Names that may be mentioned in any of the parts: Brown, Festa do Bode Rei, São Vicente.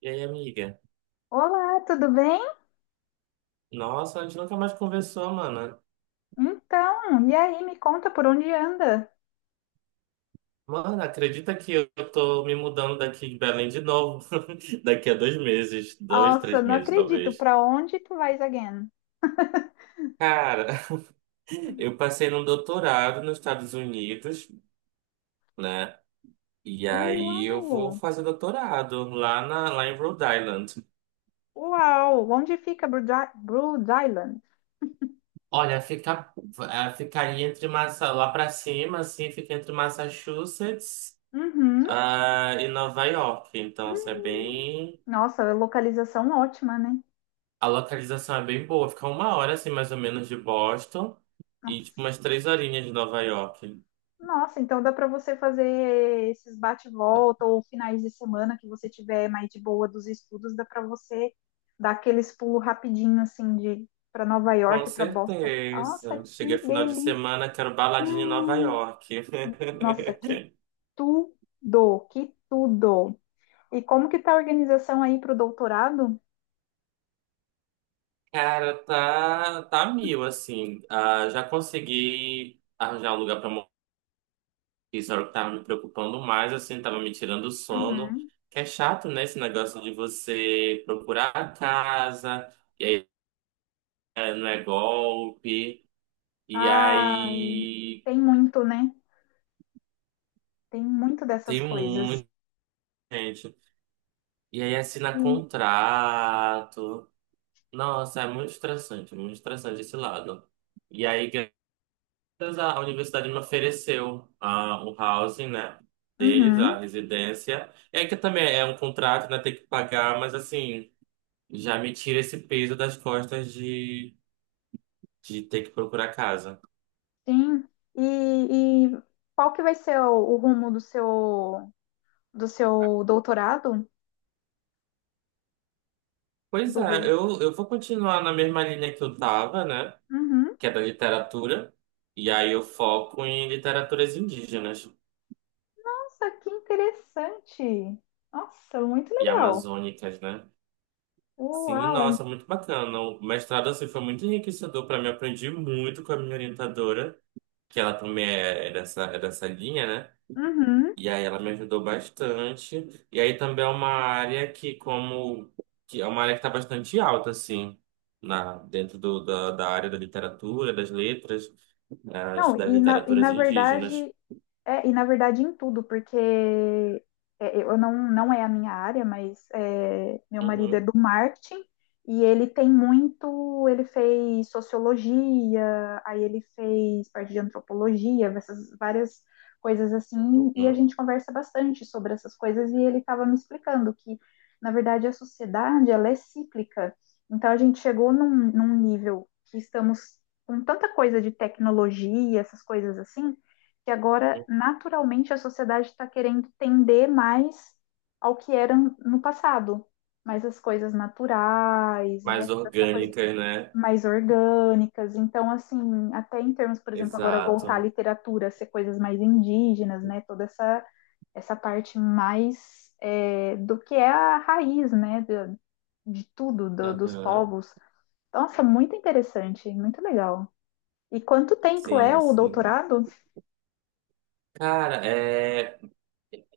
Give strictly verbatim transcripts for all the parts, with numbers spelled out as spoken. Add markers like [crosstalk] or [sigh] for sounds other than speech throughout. E aí, amiga? Olá, tudo bem? Nossa, a gente nunca mais conversou, mano. Então, e aí, me conta por onde anda? Mano, acredita que eu tô me mudando daqui de Belém de novo? [laughs] Daqui a dois meses, dois, Nossa, três não meses, acredito. talvez. Pra onde tu vais again? Cara, [laughs] eu passei num doutorado nos Estados Unidos, né? E aí eu vou Uau! fazer doutorado lá, na, lá em Rhode Island. Uau! Onde fica Brood I- Brood Island? Olha, fica, eh, ficaria entre Massa, lá pra cima, assim, fica entre Massachusetts, Uhum. ah, e Nova York. Então, isso é Hum. bem. Nossa, localização ótima, né? A localização é bem boa, fica uma hora assim mais ou menos de Boston e tipo Nossa. umas três horinhas de Nova York. Nossa, então dá para você fazer esses bate-volta ou finais de semana que você tiver mais de boa dos estudos, dá para você dar aqueles pulos rapidinho assim de para Nova Com York, para Boston. Nossa, certeza. Cheguei que final de delícia! semana, quero baladinha em Nova York. Nossa, que tudo, que tudo. E como que tá a organização aí para o doutorado? [laughs] Cara, tá, tá mil, assim. Ah, já consegui arranjar um lugar pra morar. Isso era o que tava me preocupando mais, assim, tava me tirando o sono. Uhum. Que é chato, né, esse negócio de você procurar a casa, e aí eh, não é golpe. E Ai, aí. tem muito, né? Tem muito dessas Tem coisas. muita gente. E aí assina contrato. Nossa, é muito estressante, muito estressante esse lado. E aí, graças à a universidade me ofereceu ah, o housing, né? Deles, a Uhum. residência. É que também é um contrato, né? Tem que pagar, mas assim, já me tira esse peso das costas de, de ter que procurar casa. Sim. E, e qual que vai ser o, o rumo do seu do seu doutorado, Pois Dudu? é, eu, eu vou continuar na mesma linha que eu tava, né? Uhum. Que é da literatura. E aí eu foco em literaturas indígenas Nossa, que interessante. Nossa, muito e legal. amazônicas, né? Uau. Sim, ai- nossa, muito bacana. O mestrado assim foi muito enriquecedor para mim. Aprendi muito com a minha orientadora, que ela também é é dessa, é dessa linha, né? Uhum. E aí ela me ajudou bastante. E aí também é uma área que como que é uma área que está bastante alta assim, na dentro do, da, da área da literatura, das letras, eh, Não, das e na, e literaturas na indígenas. verdade. É, e na verdade em tudo, porque é, é, eu não, não é a minha área, mas é, meu marido é Uhum, do marketing e ele tem muito, ele fez sociologia, aí ele fez parte de antropologia, essas várias coisas assim, e a uhum. gente conversa bastante sobre essas coisas e ele estava me explicando que, na verdade, a sociedade, ela é cíclica. Então a gente chegou num, num nível que estamos com tanta coisa de tecnologia, essas coisas assim, que agora, Uhum. naturalmente, a sociedade está querendo tender mais ao que era no passado. Mais as coisas naturais, né? Mais Toda essa coisa orgânicas, né? mais orgânicas. Então, assim, até em termos, por exemplo, agora voltar à Exato. literatura, ser coisas mais indígenas, né? Toda essa, essa parte mais é, do que é a raiz, né? De, de tudo, do, dos Aham. povos. Nossa, muito interessante, muito legal. E quanto tempo é Sim, o sim. doutorado? Cara, é,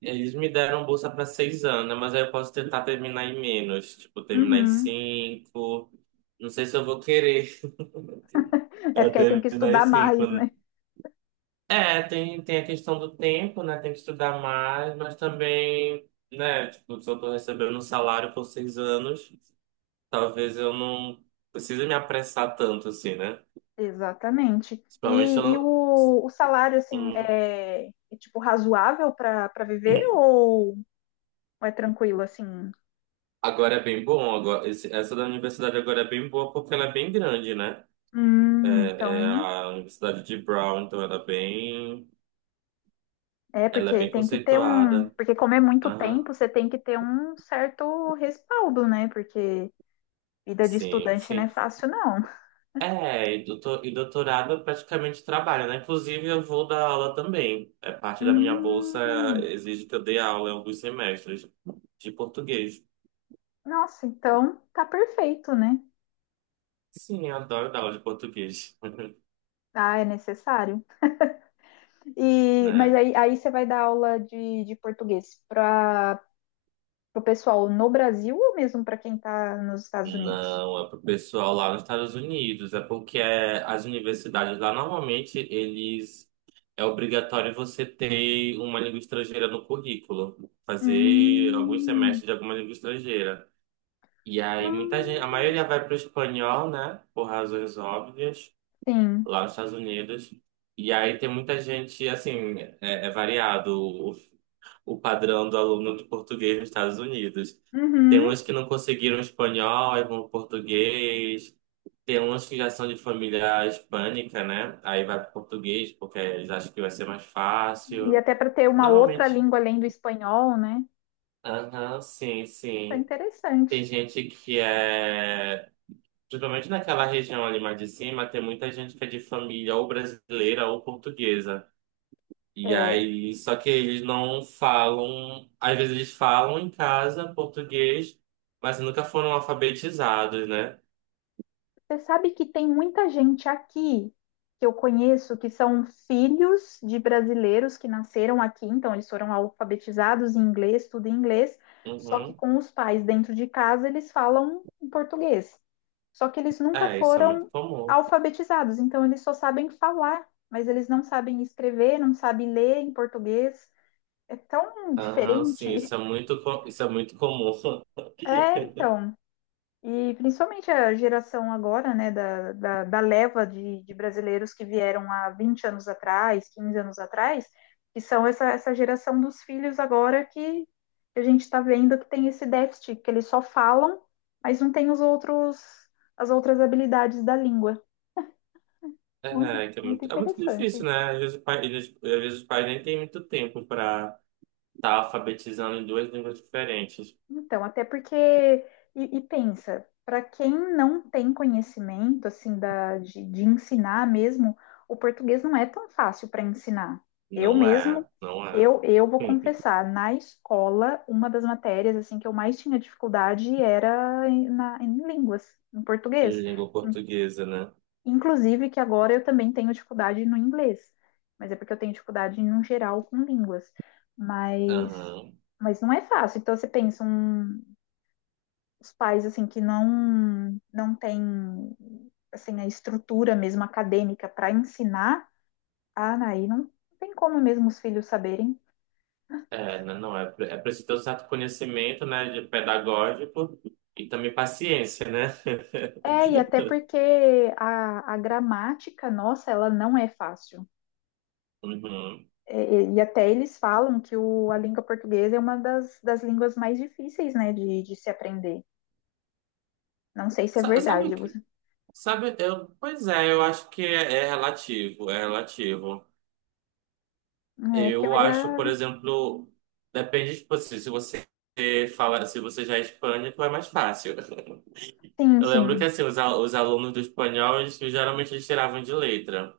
eles me deram bolsa para seis anos, né? Mas aí eu posso tentar terminar em menos, tipo, terminar em Uhum. cinco. Não sei se eu vou querer [laughs] É eu porque aí tem que terminar em estudar cinco. mais, né? É, tem, tem a questão do tempo, né? Tem que estudar mais, mas também, né? Tipo, se eu tô recebendo um salário por seis anos, talvez eu não precise me apressar tanto, assim, né? Exatamente. Principalmente se eu E, e não... o, o salário, assim, Uhum. é, é, tipo razoável para para viver ou é tranquilo, assim? Agora é bem bom, agora, esse- essa da universidade agora é bem boa porque ela é bem grande, né? Hum, É, é então. a Universidade de Brown, então ela é bem, É, ela é porque bem tem que ter um. conceituada. Porque, como é muito Aham, tempo, você tem que ter um certo respaldo, né? Porque vida de sim, estudante não é sim. fácil, não. É, e, doutor, e doutorado eu praticamente trabalho, né? Inclusive eu vou dar aula também. É parte da minha bolsa, Hum, exige que eu dê aula em alguns semestres de português. nossa, então tá perfeito, né? Sim, eu adoro dar aula de português, [laughs] Ah, é necessário. E, mas né? aí, aí você vai dar aula de, de português para. Pro pessoal no Brasil ou mesmo para quem está nos Estados Unidos? Não, é pro pessoal lá nos Estados Unidos. É porque é, as universidades lá normalmente eles é obrigatório você ter uma língua estrangeira no currículo, fazer alguns Hum. semestres de alguma língua estrangeira. E aí muita gente, a Hum, maioria vai pro espanhol, né? Por razões óbvias sim. lá nos Estados Unidos. E aí tem muita gente, assim, é, é variado o, o padrão do aluno de português nos Estados Unidos. Tem Uhum. uns que não conseguiram espanhol, aí vão pro português. Tem uns que já são de família hispânica, né? Aí vai pro português, porque eles acham que vai ser mais E fácil. até para ter uma outra Normalmente. língua além do espanhol, né? Aham, sim, Tá sim. Tem interessante. gente que é. Principalmente naquela região ali mais de cima, tem muita gente que é de família ou brasileira ou portuguesa. E É, aí, só que eles não falam, às vezes eles falam em casa português, mas nunca foram alfabetizados, né? você sabe que tem muita gente aqui que eu conheço que são filhos de brasileiros que nasceram aqui, então eles foram alfabetizados em inglês, tudo em inglês, só que Uhum. com os pais dentro de casa eles falam em português. Só que eles nunca É, isso é muito foram comum. alfabetizados, então eles só sabem falar, mas eles não sabem escrever, não sabem ler em português. É tão Aham, sim, diferente. isso é [laughs] muito, co- isso é muito comum. É, [laughs] então. E principalmente a geração agora, né, da, da, da leva de, de brasileiros que vieram há vinte anos atrás, quinze anos atrás, que são essa, essa geração dos filhos agora que a gente está vendo que tem esse déficit, que eles só falam, mas não tem os outros, as outras habilidades da língua. Muito, É, que é muito muito, é muito difícil, interessante. né? Às vezes, o pai- eles- às vezes os pais nem têm muito tempo para estar alfabetizando em duas línguas diferentes. Então, até porque, e, e pensa, para quem não tem conhecimento, assim, da, de, de ensinar mesmo, o português não é tão fácil para ensinar. Eu Não mesmo, é, não é. eu, eu vou [laughs] confessar, na escola, uma das matérias, assim, que eu mais tinha dificuldade era em- na, em línguas, em português. Língua portuguesa, né? Inclusive que agora eu também tenho dificuldade no inglês, mas é porque eu tenho dificuldade no geral com línguas. Mas, Aham. mas não é fácil. Então você pensa um, os pais assim que não não têm assim a estrutura mesmo acadêmica para ensinar, ah, aí não tem como mesmo os filhos saberem. É, n- não, é, pre- é preciso ter um certo conhecimento, né, de pedagógico e também paciência, né? [laughs] É, e até porque a, a gramática nossa, ela não é fácil. Uhum. É, E, e até eles falam que o, a língua portuguesa é uma das, das línguas mais difíceis, né, de, de se aprender. Não sei se é Sa- Sabe verdade. que, você- sabe, eu, pois é, eu acho que é, é relativo, é relativo. É, porque Eu eu acho, já. por exemplo, depende, tipo, assim, se você fala, se você já é hispânico, é mais fácil. Sim, Eu lembro que, sim. assim, os, al- os alunos do espanhol, eles, geralmente eles tiravam de letra.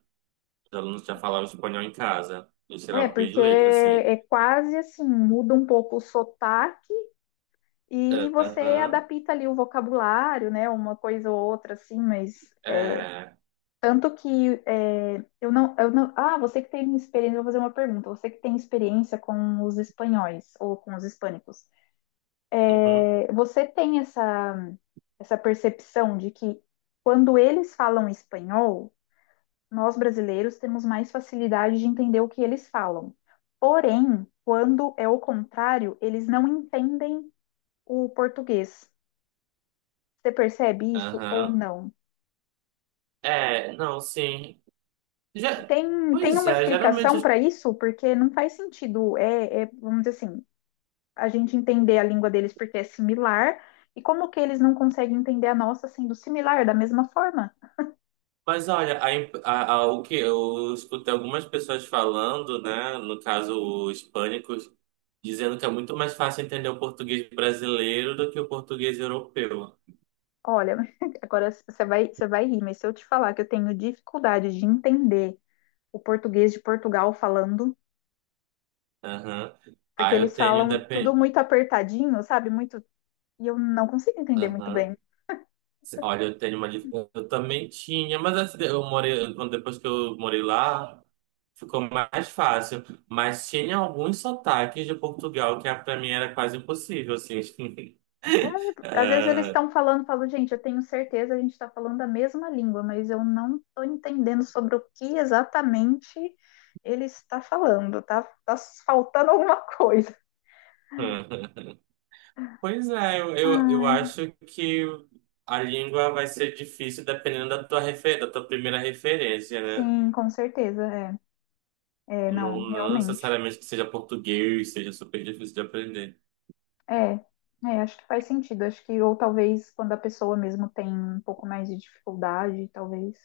Os alunos já falavam espanhol em casa, eles É, tiravam bem de porque letra, assim. é quase assim, muda um pouco o sotaque e você Aham. adapta ali o vocabulário, né, uma coisa ou outra, assim, mas. É, É, tanto que é, eu não, eu não. Ah, você que tem experiência, eu vou fazer uma pergunta. Você que tem experiência com os espanhóis ou com os hispânicos. uhum, Você tem essa, essa percepção de que quando eles falam espanhol, nós brasileiros temos mais facilidade de entender o que eles falam. Porém, quando é o contrário, eles não entendem o português. Você percebe isso ou aham. não? É, não, sim. E Já, tem, tem pois uma é, geralmente. explicação as- para isso? Porque não faz sentido, é, é, vamos dizer assim, a gente entender a língua deles porque é similar, e como que eles não conseguem entender a nossa sendo similar da mesma forma? Mas olha, a, imp- a, a- o que eu escutei algumas pessoas falando, né? No caso, os pânicos, dizendo que é muito mais fácil entender o português brasileiro do que o português europeu. Olha, [laughs] agora você vai, você vai rir, mas se eu te falar que eu tenho dificuldade de entender o português de Portugal falando, Aham. porque Aí eu eles tenho falam tudo depende. muito apertadinho, sabe? Muito, e eu não consigo entender muito bem. Olha, eu tenho uma. dif- eu também tinha, mas assim, eu morei. quando- Depois que eu morei lá, ficou mais fácil. Mas tinha alguns sotaques de Portugal que ah, pra mim era quase impossível, assim. [laughs] É, às vezes eles Ah, estão falando, falo, gente, eu tenho certeza a gente está falando a mesma língua, mas eu não estou entendendo sobre o que exatamente ele está falando, tá, tá faltando alguma coisa. [laughs] pois é, eu, eu, eu Ah, acho que a língua vai ser difícil dependendo da tua, refer, da tua primeira referência, né? sim, com certeza, é. É, Não, não, não realmente. necessariamente que seja português, seja super difícil de aprender. É, é, acho que faz sentido. Acho que, ou talvez quando a pessoa mesmo tem um pouco mais de dificuldade, talvez.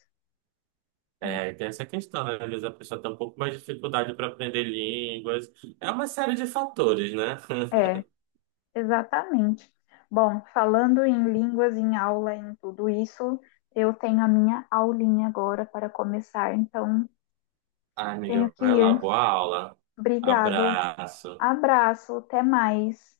É, tem essa questão, né? Às vezes a pessoa tem um pouco mais de dificuldade para aprender línguas. É uma série de fatores, né? [laughs] É, é, exatamente. Bom, falando em línguas, em aula, em tudo isso, eu tenho a minha aulinha agora para começar, então Ah, tenho amiga, que vai lá, ir. boa aula. Obrigado, Abraço. abraço, até mais.